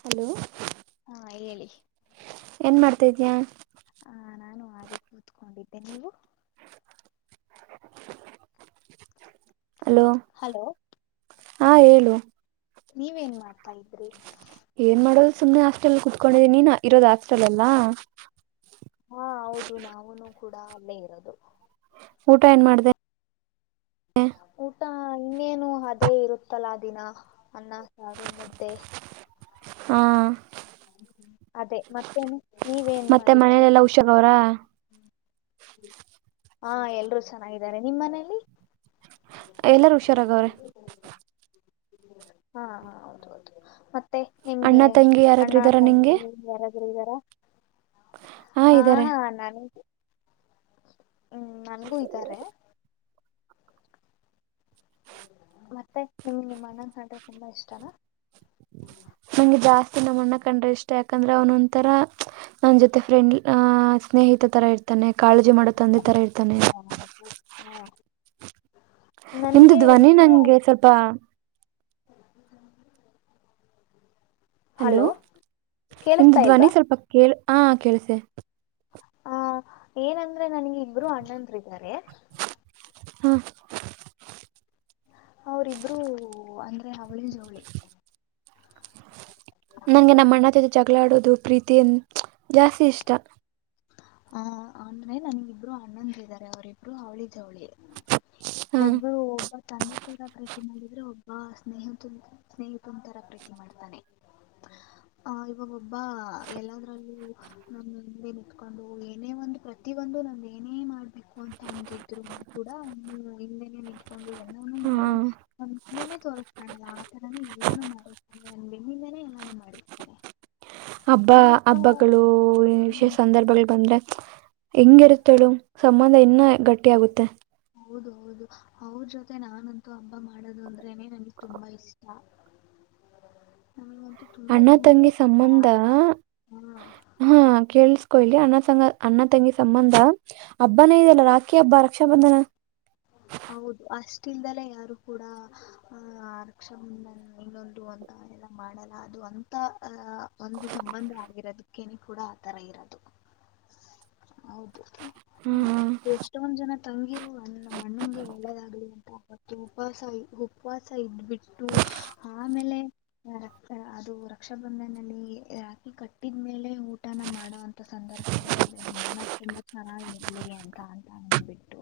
Hello, ಹಾ ಹೇಳಿ ಏನ್ ಮಾಡ್ತೀದಿಯಾ? ಹಾ, ನಾನು ಹಾಗೆ ಕೂತ್ಕೊಂಡಿದ್ದೆ ನೀವು ಹಲೋ, ಹಲೋ, ಹಾ, ಹೇಳು- ನೀವೇನ್ ಮಾಡ್ತಾ ಇದ್ರಿ ಏನ್ ಮಾಡೋದು ಸುಮ್ನೆ ಹಾಸ್ಟೆಲ್ ಕುತ್ಕೊಂಡಿದೀನಿ. ನೀನು ಇರೋದು ಹಾಸ್ಟೆಲ್ ನಲ್ಲಾ ಹಾ, ಹೌದು ನಾವುನು ಕೂಡ ಅಲ್ಲೇ ಇರೋದು. ಊಟ ಏನ್ ಮಾಡಿದೆ. ಊಟ ಇನ್ನೇನು ಅದೇ ಇರುತ್ತಲ್ಲಾ ದಿನಾ ಅನ್ನ, ಸಾರು, ಮುದ್ದೆ. ಹಾ, ಅದೇ ಮತ್ತೇನು ನೀವೇನ್ ಮತ್ತೆ ಮಾಡಿದ್ರಿ ಮನೇಲೆಲ್ಲಾ ಹುಷಾರ ಅವ್ರಾ ಹಾ, ಎಲ್ರೂ ಚೆನ್ನಾಗಿದ್ದಾರೆ. ನಿಮ್ಮ್ ಮನೇೆಯಲ್ಲಿ ಎಲ್ಲಾರು ಹುಷಾರಾಗವ್ರೆ ಹಾ, ಹಾ ಹೌದ ಹೌದು ಮತ್ತೆ ಮತ್ತೆ ಅಣ್ಣ ನಿಮ್ಗೆ ತಂಗಿ ಅಣ್ಣ, ಯಾರಾದ್ರು ಇದ್ದಾರ ನಿಂಗೆ ತಾಯಿ ಯಾರಾದ್ರೂ ಇದ್ದಾರ. ಹಾ ಹಾ ನಾನ [unintelligible] ಹ್ಮ್, ನನ್ಗೂ ಇದ್ದಾರೆ. ಮತ್ತೆ ನಿಮ್ ನಿಮ್ಮ ಅಣ್ಣನ್ ಕಂಡ್ರೆ ತುಂಬಾ ಇಷ್ಟನಾ... ನಂಗೆ ಜಾಸ್ತಿ ನಮ್ಮ ಅಣ್ಣ ಕಂಡ್ರೆ ಇಷ್ಟ ಯಾಕಂದ್ರೆ ಅವನೊ ಒಂತರ ನನ್ ಜೊತೆ ಫ್ರೆಂಡ್ ಅ ಸ್ನೇಹಿತ ತರ ಇರ್ತಾನೆ. ಕಾಳಜಿ ಮಾಡೋ ತಂದೆ ತರ ಇರ್ತಾನೆ. ಹ ಹ್ಮ [inaudible] ನಿಮ್ದು ಧ್ವನಿ ಇಬ್ರು ನಂಗೆ ಸ್ವಲ್ಪ. ಹಲೋ ನಿಮ್ದು ಕೇಳಿಸ್ತಾ ಧ್ವನಿ ಇಲ್ವಾ ಸ್ವಲ್ಪ ಕೇಳ ಹ ಕೇಳಸೆ. ಆ ಏನಂದ್ರೆ ನನಗೆ ಇಬ್ರು ಅಣ್ಣಂದ್ರಾರೆ. ಹ್ಮ. ಅವರಿಿಬ್ರುೂ ಅಂದ್ರೆ ಅವಳಿ ಜೋಳಿ. ನನಗೆ ಹಲೋ ನಮ್ಮ ಅಣ್ಣ ಜೊತೆ ಜಗಳಾಡೋದು ಪ್ರೀತಿ ಅ ಜಾಸ್ತಿ ಇಷ್ಟ. ಹ ಅಂದ್ರೆ ನನ್ಗಿಬ್ರು ಅಣ್ಣಂದ ಇದಾರೆ ಅವರಿಿಬ್ರು ಅವಳಿ ಜವಳಿ. ಹಾ ಒಬ್ರು ಒಬ್ಬರು. ತಂದ ತರ ಪ್ರೀತಿ ಮಾಡಿದ್ರೆ ಒಬ್ಬ ಸ್ನೇಹಿತ ಸ್ನೇಹಿತನ ತರ ಪ್ರೀತಿ ಮಾಡ್ತಾನೆ. ಆ ಇವಾಗ ಒಬ್ಬ ಎಲ್ಲದ್ರಲ್ಲೂ. ಕತ್ಕೊಂಡು ಏನೇ ಒಂದು್ ಪ್ರತಿ ಒಂದು ನಂದ ಏನೇ ಮಾಡ್ಬೇಕು ಅಂತ ಅಂದಿದ್ರು. ಕೂಡ ಹಿಂದೆನೆ ನಿಂತ್ಕೊಂಡು ಎಲ್ಲವವನ್ನು ಹಾ ಮಾಡಿ. ನಮ್ ಹಿಂದೆನನೆ ತೋರ್ಸ್್ಕಳಲ್ಲ ಆತರನ ಎಲ್ಲಾನು ಮಾಡಿರ್ತಾನೆ ನನ್ ಬೆನ್ನಿಂದನನೆ ಎಲ್ಲಾನು ಮಾಡಿರ್ತಾನೆ. ಹಬ್ಬ ಇನ್ನೊಬ್ಬ ಹಬ್ಬಗಳು ವಿಶೇಷ ಹ್ಮ್, ಸಂದರ್ಭಗಳು ಬಂದ್ರೆ. ಹೆಂಗಿರುತ್ತೇಳು ಸಂಬಂಧ ಇನ್ನ ಗಟ್ಟಿ ಆಗುತ್ತೆ. ಹೌದು ಹೌದು ಅವ್ರ ಜೊತೆ ನಾನಂತೂ ಹಬ್ಬ ಮಾಡೋದು ಅಂದ್ರೇನೆ ನನ್ಗ್ ತುಂಬಾ ಇಷ್ಟ. [inaudible] ಹಾ ಅದು ತುಂಬ ಅಣ್ಣ ತುಂಬ ತಂಗಿ ಇಷ್ಟ ಸಂಬಂಧ ಹಾ. ಹಾ ಕೇಳಸ್ಕೊ ಇಲಿ ಅಣ್ಣ ಸಂ ಅಣ್ಣ ತಂಗಿ ಸಂಬಂಧ ಹಬ್ಬನೇ ಇದೆಲ್ಲ ರಾತ್ರಿ. ಕೆ ಅಬ್ಬ ರಕ್ಷಾಬಂಧನ. ಹೌದು ಅಷ್ಟ ಇಲ್ದೆಲೇ ಯಾರು ಕೂಡ ಆ ಅರಕ್ಷ ಇನ್ನೊಂದು. ಎಲ್ಲ ಮಾಡಲ್ಲ ಅದು ಅಂದು. ಅಹ ಒಂದು ಸಂಬಂಧ ಆಗಿರೋದಕ್ಕನೆ ಕೂಡ ಆತರ ಇರೋದು. ಹೌದು್ಮ ಹ್ಮ್ ಎಷ್ಟೊಂದ್ ಜನ ತಂಗಿರುವ ಅಲ್ಲಮ್ಮ. ಅಣ್ಣಂಗೆ ಒಳ್ಳೆದಾಗ್ಲಿ ಅಂತ ಉಪವಾಸ ಉಪವಾಸ ಇದಬಿಟ್ಟು ಆಮೇಲೆ. ರಕ್ತ ಅದು ರಕ್ಷಾಬಂಧನಲ್ಲಿ ರಾಕಿ ಕಟ್ಟಿದ್ಮೇಲೆ. ಊಟನ ಮಾಡೋಂಥ ಸಂದರ್ಭಗಳು ಇವೆ ನಮ್ಮ ಅಣ್ಣ ತುಂಬ ಚೆನ್ನಾಗಿ ಇರಲಿರಿ ಅಂತ ಅಂದ್ಬಿಟ್ಟು.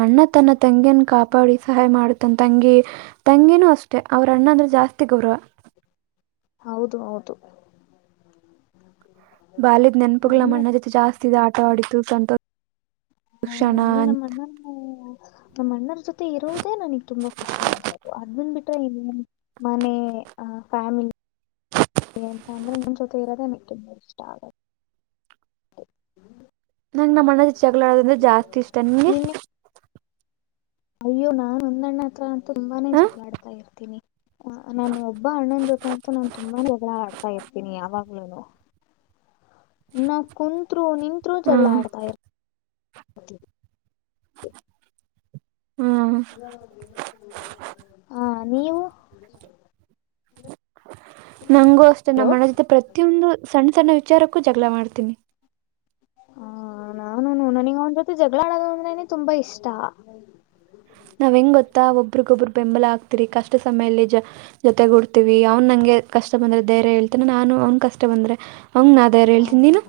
ಅಣ್ಣ ತನ್ನ ತಂಗಿಯನ್ ಕಾಪ. ಬಾಡಿ ಸಹಾಯ ಮಾಡುತ್ತಾನ ತಂಗಿ ತಂಗಿನೂ ಅಷ್ಟೇ ಅವ್ರ ಅಣ್ಣ ಅಂದ್ರೆ ಜಾಸ್ತಿ ಗೌರವ. ಹೌದು ಹೌದು. ಬಾಲಿದ್ ನೆನಪುಗ್ಗಳ ನನಗೆ ಮಣ್ಣ ಜೊತೆ ಜಾಸ್ತಿ ಇ ಆಟ ಆಡಿತು ಸಂತೋಷ. ಹೌದ ನೀ ಕ್ಷಣ ನಮ್ಮ ಅಣ್ಣ. [inaudible] ನಮ್ಮ ಅಣ್ಣರ ಜೊತೆ ಇರೋದೇ ನನಗ್ ತುಂಬಾ ಖುಷಿ ಅನ್ಸೋದು ಅದ್ ಬಂದ ಬಿಟ್ಟ್ರ ಇನ್ನೇನು. ಮನೆ ಆ ಫ್ಯಾಮಿಲಿ. ಏಂತಂದರೆ ಒನ್ನೊ್ಸೊತೆ ಇರೋದೆೇ ನಿಗೆ ಇಷ್ಟ ಆಗುತ್ತೆ. ಹ್ಮ್. [unintelligible] ನಂಗೆ ನಮ್ಮ ಅಣ್ಣದ ಚಗಳ ಆಡೋದ್ರೆ ಜಾಸ್ತಿ ಇಷ್ಟ ನಿಂಗೆ. ನಿನ್ನೆ ಅಯ್ಯೋ ನಾನ್ ಒಂದಣ್ಣ ಹತ್ರ ತುಂಬಾನೇ ಹಾಂ ಜಪ್ಲ ಆಡ್ತಾ ಇರ್ತೀನಿ. ನಾನು ಒಬ್ಬ ಅಣ್ಣನ ಜೊತೆ ಆಂತು ನಾನು ತುಂಬಾನ ಜಗಳ ಆಡ್ತಾ ಇರ್ತೀನಿ ಯಾವಾಗ್ಲೂನು. ಇನ್ನ ಕುಂತ್ರು ನಿತ್ರು ಜಗಳ ಹಾಂ ಆಡ್ತ ಇ. ಹ್ಞೂ ಹ ನೀವು. [inaudible] ನಂಗು ಅಷ್ಟೇ ಹಲೋ ನಮ್ಮ್ ಮನ ಜೊತೆ ಪ್ರತಿಯೊಂದು ಸಣ್ಣ ಸಣ್ಣ ವಿಚಾರಕ್ಕೂ ಜಗಳ ಮಾಡ್ತೀನಿ. ಹ ನಾನುನು ನನಗೆ ಅವನ ಜೊತೆ ಜಗಳ ಆಡೋದು ಅಂದ್ರೆನೆ ತುಂಬಾ ಇಷ್ಟ. ನಾವು ಹೆಂಗ ಗೊತ್ತಾ ಒಬ್ಬ್ರಗೊಬ್ಬರು ಬೆಂಬಲ ಆಗ್ತಿರಿ ಕಷ್ಟ ಸಮಯದಲ್ಲಿ. ಜೊತೆಗೂಡ್ತೀವಿ ಅವ್ನು ನಂಗೆ ಕಷ್ಟ ಬಂದ್ರೆ ಧೈರ್ಯ ಹೇಳ್ತನೇ ನಾನು ಅವ್ನು ಕಷ್ಟ ಬಂದ್ರೆ ಅವನ ನಾ ಧೈರ್ಯ ಹಾ. ಹೇಳ್ತೀನಿ ನೀನು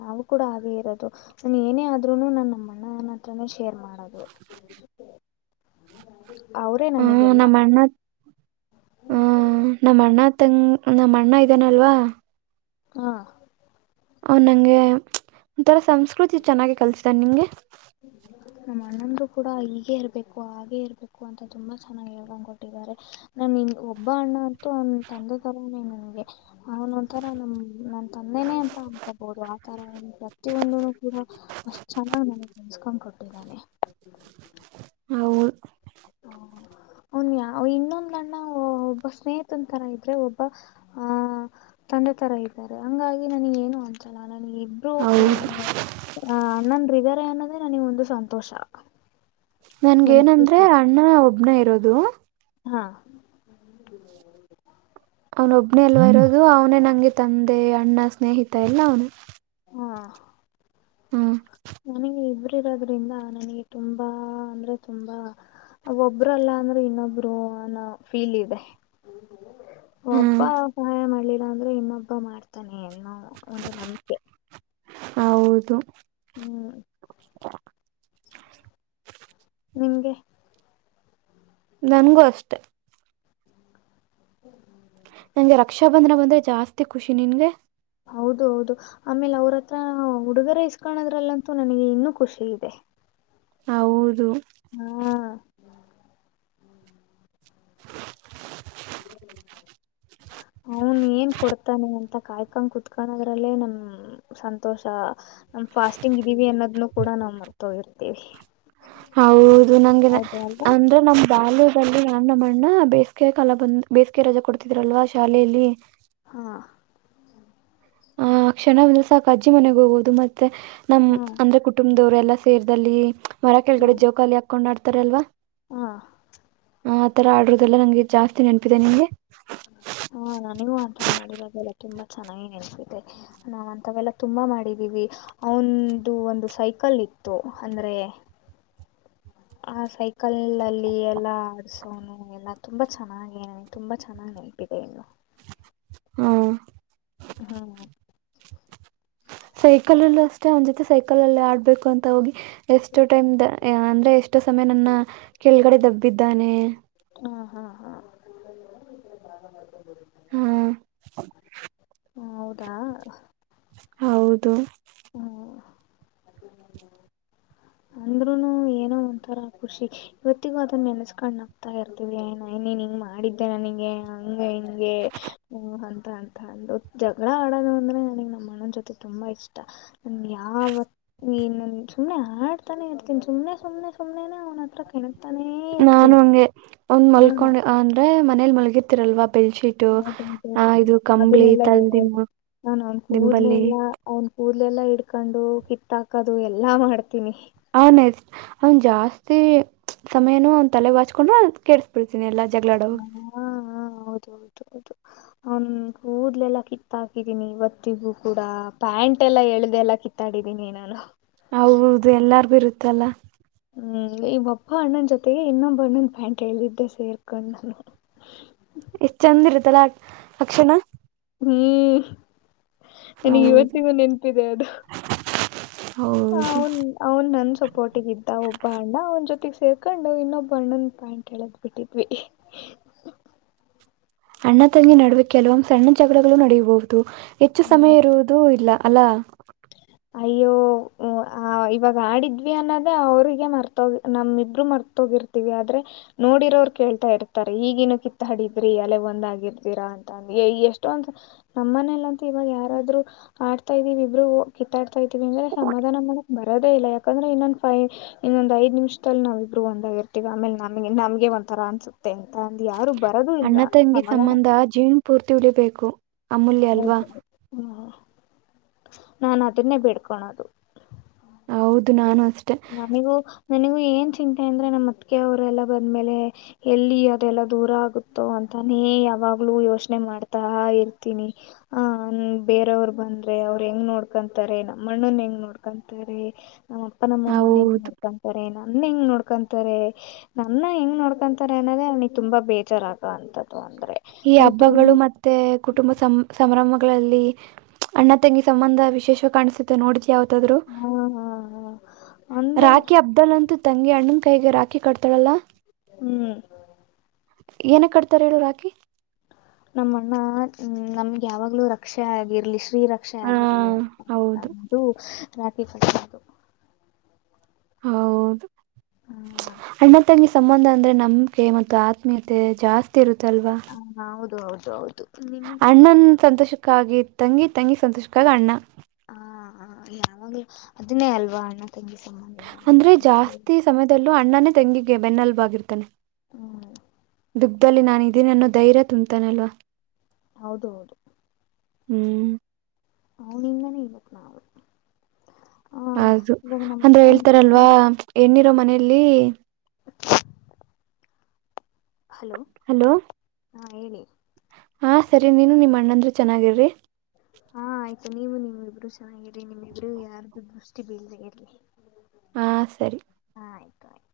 ನಾವು ಕೂಡ ಹಾಗೆ ಇರೋದು ನಾನ್ ಏನೇ ಆದ್ರುನು ನಾ ನಮ್ಮ ಅಣ್ಣನ್ನ ಹತ್ರಾನೇ ಶೇರ್ ಮಾಡ. ಮಾಡೋದು. ಅವರೇ ಹಾ ನನಗೆಲ್ಲ ನಮ್ಮ ಅಣ್ಣ. ಹ ನಮ್ಮ ಅಣ್ಣ ತಂಗ ನಮ್ಮ ಅಣ್ಣ ಇದಾನಲ್ವಾ. ಹಾ ಅವ ನಂಗೆ ಒಂಥರ ಸಂಸ್ಕತಿ ಚೆನ್ನಾಗಿ ಕಲ್ಸಿದಾನೇ ನಿಂಗೆ. ನಮ್ಮ ಅಣ್ಣಂದರು ಕೂಡ ಈಗೆ ಇರ್ಬೇಕು ಹಾಗೆ ಇರ್ಬೇಕು ಅಂತ ತುಂಬಾ ಚೆನ್ನಾಗ್ ಹೇಳ್ಕೊಂಡ್ ಕೊಟ್ಟಿದ್ದಾರೆ. ನಾನ ಒಬ್ಬ ಅಣ್ಣ ಅಂತು ಅವನ್ ತಂದೆ ತರಾನೇ ನನ್ಗೆ ಅವನ್ ಒಂಥರ ನಮ್ಮ ನನ್ ತಂದೆನೇ ಅಂತ ಅನ್ಕೋಬೋದು. ಪ್ರತಿಯೊಂದ ಕೂಡ ಅಷ್ಟ ಚೆನ್ನಾಗಿ ನನಗೆ ತಿಳಸ್ಕೊಂಡ್ ಕೊಟ್ಟಿದ್ದಾನೆ. ಹೌದು ಅವನು ಇನ್ನೊಂದ್ ಅನ್ನ ಒಬ್ಬ ಸ್ನೇಹಿತನ್ ತರ ಇದ್ರೆ ಒಬ್ಬ ಹ ತಂದೆ ತರ ಇದ್ದಾರೆ ಹಂಗಾಗಿ ನನೇಗ ಏನು ಅನ್ಸಲ್ಲ ನನಗೆ. ಹೌದು ಅಣ್ಣದಿರು ಇದ್ದರೆ ಅನ್ನೋದೇ ನನಗ ಒಂದು ಸಂತೋಷ. ನನ್ಗ ಒಂದ್ ಏನಂದ್ರೆ ಖುಷಿ ಅಣ್ಣ ಒಬ್ನ ಇರೋದು. ಹಾ ಅವ್ನ ಒಬ್ನೇ ಅಲ್ವ ಇರೋದು ಅವನೇ ನಂಗೆ ತಂದೆ ಅಣ್ಣ ಸ್ನೇಹಿತ ಎಲ್ಲ ಅವನೇ. ಹಾ ಹ್ಮ ನನಗೆ ಇಬ್ರು ಇರೋದ್ರಿಂದ ನನಗೆ ತುಂಬಾ ಅಂದ್ರೆ ತುಂಬಾ. ಒಬ್ರಲ್ಲ ಅಂದ್ರೆ ಇನ್ನೊಬ್ರು ಅನ್ನೋ ಫೀಲ್ ಇದೆ. ಹ್ಮ್ ಒಬ್ಬಾ ಸಹಾಯ ಮಾಡ್ಲಿ. ಮಾಡಿಲ್ಲ ಅಂದ್ರು ಇನ್ನೊಬ್ಬ ಮಾಡ್ತಾನೆ ಅನ್ನೋ ಒಂದು ನಂಬಿಕೆ ಹೌದು ಹ್ಮ್ ನಿಂಗೆ ನನಗೂ ಅಷ್ಟೆ. [inaudible] ನಂಗೆ ರಕ್ಷಾ ಬಂಧನ ಬಂದ್ರೆ ಜಾಸ್ತಿ ಖುಷಿ ನಿನ್ಗೆ. ಹೌದು ಹೌದು ಆಮೇಲೆ ಅವ್ರತ್ರ ಹುಡುಗರ ಇಸ್ಕಳದ್ರಲ್ಲಂತೂ ನನಗೆ ಇನ್ನೂ ಖುಷಿ ಇದೆ. ಹೌದು ಹ್ಮ [inaudible] ಅವನ್ ಏನ್ ಕೊಡ್ತಾನೆ ಅಂತ ಕಾಯ್ಕೊಂಡ್ ಕುೂತ್ಕದ್ರಲ್ಲೇ ನಮ್. ಸಂತೋಷ ನಮ ಫಾಸ್ಟಿಂಗ್ ಇದೀವಿ ಅನ್ನೋದ್ನ್ನು ಕೂಡ ಮರೆತು ಹೋಗಿರ್ತಿವಿ ಹೌದು ನಂಗೆ ಅಲ್ವಾ ಅಂದ್ರೆ ನಮ್ ಬಾಲ್ಯ. ದಲ್ಲಿ ನಮ್ಮಣ್ಣ ಬೇಸಿಗೆ ಕಾಲ ಬಂದ್ ಬೇಸಿಗೆ ರಜಾ ಕೊಡ್ತಿದ್ರಲ್ವ ಶಾಲೆಯಲ್ಲಿ. ಹಾ ಆ ಕ್ಷಣಂದ್ರೆ ಸಾಕ ಅಜ್ಜಿ ಮನೆಗೆ ಹೋಗೋುದು ಮತ್ತೆ ನಮ್ ಹಾ ಅಂದ್ರೆ ಕುಟುಂಬ. ದವ್ರಲ್ಲ ಸೇರಲ್ಲಿ ಮರ ಕೆಳಗಡೆ ಹಾ ಜೋಕಾಲಿ ಹಾಕೊಂಡ್ ಆಡ್ತಾರಲ್ವಾ. ಹಾ. ಆತರ ಆಡಿರೋದೆಲ್ಲಾ ನಂಗೆ ಜಾಸ್ತಿ ನೆನಪಿದೆ ನಿಂಗೆ. ಹಾ ನನಗೂ ಆಥರ ಆಡಿರದೆಲ್ಲ ತುಂಬಾ ಚೆನ್ನಾಗಿ ನೆನ್ಪಿದೆ. ನಾವಂತವೆಲ್ಲಾ ತುಂಬಾ ಮಾಡಿದೀವಿ. ಅವಂದು ಒಂದು ಸೈಕಲ್ ಇತ್ತು ಅಂದ್ರೆ ಆ ಸೈಕಲ್ ಅಲ್ಲಿ ಎಲ್ಲಾ ಆಸೋನು ಎಲ್ಲ ತುಂಬಾ ಚೆನ್ನಾಗಿ ತುಂಬಾ ಚೆನ್ನಾಗ್ ನೆನಪಿದೆ ಇನ್ನು ಹ್ಮ ಹ್ಹ ಸೈಕಲ್ಲ್ಲೂ ಅಷ್ಟೇ ಅವ್ ಜೊತೆ ಸೈಕಲ್ ಅಲ್ಲಿ ಆಡ್ಬೇಕು ಅಂತ ಹೋಗಿ ಎಷ್ಟು ಟೈಮ್ ದ ಅಂದ್ರೆ ಎಷ್ಟು ಸಮಯ ನನ್ನ ಕೆಳಗಡೆ ದಬ್ಬಿದ್ದಾನೆ ಹಾ ಹಾ ಹಾ ಹ್ಮ ಹ್ಮ್ ಹೌದಾ ಹೌದು ಹ್ಮ್ [inaudible] ಅಂದ್ರೂನು ಏನೋ ಒಂತರ ಖುಷಿ. ಇವತ್ತಿಗೂ ಅದನ್ನ ನೆನ್ಸ್ಕೊಂಡ್ ನಗ್ತಾ ಇರ್ತೀನೀ ಏ ನ ನೀನ್ ಹಿಂಗ ಮಾಡಿದ್ದೆ ನನಗೆ ಹಂಗ ಹಂಗೆ ಹಓ ಅಂತ ಅಂತ ಅಂದ ಜಗಳ ಆಡೋದು ಅಂದ್ರೆ ನನಗ್ ನಮ್ಮ ಅಣನ್ ಜೊತೆ ತುಂಬಾ ಇಷ್ ಇನ್ ಯಾವ ನೀನ್ ಸುಮನೆ ಆಡ್ತಾನೆ ಇರ್ತೀನಿ ಸುಮ್ನೆ ಸುಮ್ನೆ ಸುಮ್ನೆ ಅವನ ಹತ್ರ ಕೆನ್ ನಾನು ಅಂಗೆ ಒಂದ್ ಹ್ಮ ಮಲ್ಕೊಂಡ್ ಅಂದ್ರೆ ಮನೇಲಿ ಮಲ್ಗಿತಿರಲ್ವಾ ಬೆಲ್ಚಿ ಹೌದೌದದದು ಅದನ್ನೆಲ್ಲಾ ಹೇಳದು ತಲೆದಿಂಬು ನಾನ್ ಅವ್ನ್ ದಿಂಬಲ್ಲಿ ಕೂದ್ಲ್ಲೆಲ್ಲ ಅವನ್ ಕೂದಲೆಲ್ಲ ಹಿಡ್ಕೊಂಡು ಕಿತ್ತ ಹಾಕೋದು ಎಲ್ಲಾ ಮಾಡ್ತೀನಿ. ಆ ನೆಕ್ಸ್ಟ್ ಅವನ್ ಜಾಸ್ತಿ ಸಮಯನು ಅವ್ ತಲೆ ಬಾಚ್ಕೊಂಡ್ರೆ ಅದುನ್ ಕೆಡ್ ಇಡ್ತೀನಿ ಎಲ್ಲ ಜಗಳಾಡವು ಹಾ ಹಾ ಹೌದು ಹೌದು [inaudible] ಅವ್ನ್ ಕೂದಲೆಲ್ಲ ಕಿತ್ತ ಹಾಕಿದೀನಿ ಇವತ್ತಿಗೂ ಕೂಡ ಪ್ಯಾಂಟ್ ಎಲ್ಲಾ ಎಳ್ದಲ್ಲ ಕಿತ್ ಮಾತಾಡಿದೀನಿ ನಾನು ಹೌದು ಎಲ್ಲರ್ಗು ಇರುತ್ತಲ್ಲ. ಹ್ಮ ಈ ಒಬ್ಬ ಅಣ್ಣನ್ ಜೊತೆಗೆ ಇನ್ನೊಬ್ಬ ಅಣ್ಣುಂದ್ ಪ್ಯಾಂಟ್ ಹೇಳಿದ್ದೆ ಸೇರ್ಕೊಂಡ್ ನಾನು. ಎಷ್ಟ ಚಂದ ಇರುತ್ತಲ್ಲ ಅಕ್ಷಣ ಹ್ಮ್ ನನಗ್ ಹೌದು ಇವತ್ತಿಗೂ ನೆನ್ಪಿದೆ ಅದು. ಹೌದು ಅವ್ನ್ ನನ್ನ ಸಪೋರ್ಟಿಗ ಇದ್ದ ಒಬ್ಬ ಅಣ್ಣ ಅವನ ಜೊತೆಗೆ ಸೇರ್ಕೊಂಡು ಇನ್ನೊಬ್ಬ ಅಣ್ಣನ್ ಪ್ಯಾಂಟ್ ಹೇಳದ್ ಬಿಟ್ಟಿದ್ವಿ. [inaudible] ಅಣ್ಣ ತಂಗಿ ನಡುವೆ ಕೆಲವೊಂದ್ ಸಣ್ಣ ಜಗಳಗಳು ನಡೆಯಬಹುದು ಹೆಚ್ಚು ಸಮಯ ಇರುವುದು ಇಲ್ಲ ಅಲ [inaudible] ಅಯ್ಯೋ ಇವಾಗ ಆಡಿದ್ವಿ ಅನ್ನೋದೇ ಅವ್ರಿಗೆ ಮರ್ತೋಗಿ ನಮ್ಮಿಬ್ರು ಮರ್ತೋಗಿರ್ ಆದ್ರೆ ನೋಡಿರೋರು ಕೇಳ್ತಾ ಇರ್ತಾರೆ ಈಗಿನ್ನು ಕಿತ್ತ ಹಾಡಿದ್ರಿ ಅಲೆ ಒಂದ್ಗಿರ್ದೀರಾ ಅಂತ. ಎಷ್ಟೊಂದ ನಮ್ಮ ಮನೇಲ್ಲ್ ಅಂತ ಇವಾಗ ಯಾರಾದ್ರು ಆಡ್ತಾ ಇದೀವಿ ಇಬ್ರು ಕಿತ್ತಾಡ್ತಾ ಇದವಿ ಅಂದ್ರೆ ಸಮಾಧಾನ ಮಾಡೊಕ್ ಬರೋದೇ ಇಲ್ಲ ಯಾಕಂದ್ರೆ ಇನ್ನೊಂದು ಫೈ ಇನ್ನೊಂದ್ ಐದ್ ನಿಮಿಷದಲ್ಲಿ ನಾವ್ವಿಬ್ಬರು ಒಂದ್ ಆರ್ತಿವಿ ಆಮೇಲೆ ನಮಗೆ ನಮ್ಗೆ ಒಂಥರ ಅನ್ಸು ಮತ್ತೆ ಅಂತ ಅಂದ ಯಾರು ಬರದು ಇಲ್ಲ ಅಣ್ಣ ತಂಗಿ ಸಮಾಧಾನ [unintelligible] ಪೂರ್ತಿ ಉಳಿಬೇಕು. ಅಮೂಲ್ಯ ಅಲ್ವಾ ಹೌದ ಹ್ಮ ನಾನು ಅದುನ್ನೇ ಬೇಡಿಕೋಳೋದು. ಹೌದು ನಾನು ಅಷ್ಟೇ. ನನಿಗೂ ನನಿಗೂ ಏನ್ ಚಿಂತೆ ಅಂದ್ರೆ ನಮ್ಮ ಅತ್ತಿಗೆ ಅವರೆಲ್ಲ ಬಂದ್ಮೇಲೆ. ಎಲ್ಲಿ ಅದೆಲ್ಲ ದೂರ ಆಗುತ್ತೋ ಅಂತಾನೇ ಯಾವಾಗ್ಲೂ ಯೋಚನೆ ಮಾಡ್ತಾ ಇರ್ತೀನಿ. ಹ ಬೇರವರು ಬಂದ್ರೆ ಅವ್ರು ಹೆಂಗ್ ನೋಡ್ಕೊಂತಾರೆ ನಮ್ಮಣ್ಣನ್ ಹೆಂಗ್ ನೋಡ್ಕೊಂತಾರೆ. ನಮ್ಮಪ್ಪ ನಮ್ಮಮ್ಮನ ಹೆಂಗ್ ಹೌದು ನೋಡ್ಕೊಂತಾರೆ ನನ್ನ ಹೆಂಗ್ ನೋಡ್ಕೊತಾರೇ ನನ್ನ ಹೆಂಗ್ ನೋಡ್ಕೊಂತಾರೆ ಅನ್ನೋದೇ ಅವ್ನಿಗೆ ತುಂಬಾ ಬೇಜಾರಾಗ ಅಂತದ್ದು ಅಂದ್ರೆ. ಈ ನನಗ್ ಹಬ್ಬಗಳು ತುಂಬಾ ಮತ್ತೆ ಕುಟುಂಬ ಸಂ ಸಂಭ್ರಮಗಳಲ್ಲಿ ಅಣ್ಣ ತಂಗಿ ಸಂಬಂಧ ವಿಶೇಷವಾಗಿ ಕಾಣ್ಸತ್ತು ನೋಡಿದಿಯಾ ಯಾವತ್ತಾದರೂ. ಹಾ ಹಾ ಹಾ ರಾಖಿ ಹಬ್ದಲ್ ಅಂತೂ ತಂಗಿ ಅಣ್ಣನ್ ಕೈಗೆ ರಾಖಿ ಕಡ್ತಾಳಲ್ಲ ಹ್ಮ್ ಏನುಕ್ಕೆ ಕಟ್ತಾರೆ ಹೇಳು ರಾಕಿ. ನಮ್ಮ ಅಣ್ಣ ನಮ್ಗೆ ಯಾವಾಗ್ಲೂ ರಕ್ಷೆ ಆಗಿರ್ಲಿ. ಶ್ರೀರಕ್ಷೆ ಆ ಆಗಿರಲಿ ಅಂತ ಹೌದು ರಾಕಿ ಕಟ್ಟದು. ಹೌದು ಹ ಅಣ್ಣ ತಂಗಿ ಸಂಬಂಧ ಸಂಬಂಧ ಅಂದ್ರೆ ನಂಬಿಕೆ ಮತ್ತು ಆತ್ಮೀಯತೆ ಜಾಸ್ತಿ ಇರುತ್ತಲ್ವಾ. ಹ ಹೌದು ಹೌದು ಹೌದು. ನಿಮಗೆ ಅಣ್ಣನ್ ಸಂತೋಷಕ್ಕಾಗಿ ತಂಗಿ ತಂಗಿ ಸಂತೋಷಕ್ಕಾಗಿ ಅಣ್ಣ. ಹಾ ನ ಅದುನ್ನೆ ಅಲ್ವ. [unintelligible] ಅಂದ್ರೆ ಜಾಸ್ತಿ ಸಮಯದಲ್ಲೂ ಅಣ್ಣನೇ ತೆಂಗಿಗೆ ಬೆನ್ನಲುಬಾಗಿರ್ತಾನೆ. [unintelligible] ದುಃಖದಲ್ಲಿ ನಾನು ಇದಿನ ಅನ್ನೋ ಧೈರ್ಯ ತುಂಬ್ತಾನೇ. ಹೌದ ಹೌದು. ಹ್ಮ್ ಅವನಿಂದನೇ ಇವತ್ ನಾವು. ಅದು ಇವಾಗ ನಮ್ಮ ಅಂದ್ರೆ ಅಕ್ಕ ಹೇಳ್ತಾರಲ್ವಾ ನಮ್ಮ ಹೇಣ್ಣಿರೋ ಮನೆಯಲ್ಲಿ. [inaudible] ಹಲೋ ಹಾ ಹೇಳಿ ಹಾಂ ಸರಿ ನೀನು ನಿಮ್ಮ ಅಣ್ಣಂದ್ರೆ ಚೆನ್ನಾಗಿರೀ. ಹಾ ಆಯ್ತು ನೀವು ನೀವು ಇಬ್ರು ಚೆನ್ನಾಗಿರಿ ನಿಮ್ ಇಬ್ರಿಗೂ ಯಾರ್ದು ದೃಷ್ಟಿ ಬೀಲ್ದೆ ಇರ್ಲಿ. ಹಾ ಸರಿ. ಹಾ ಆಯ್ತು ಆಯ್ತು.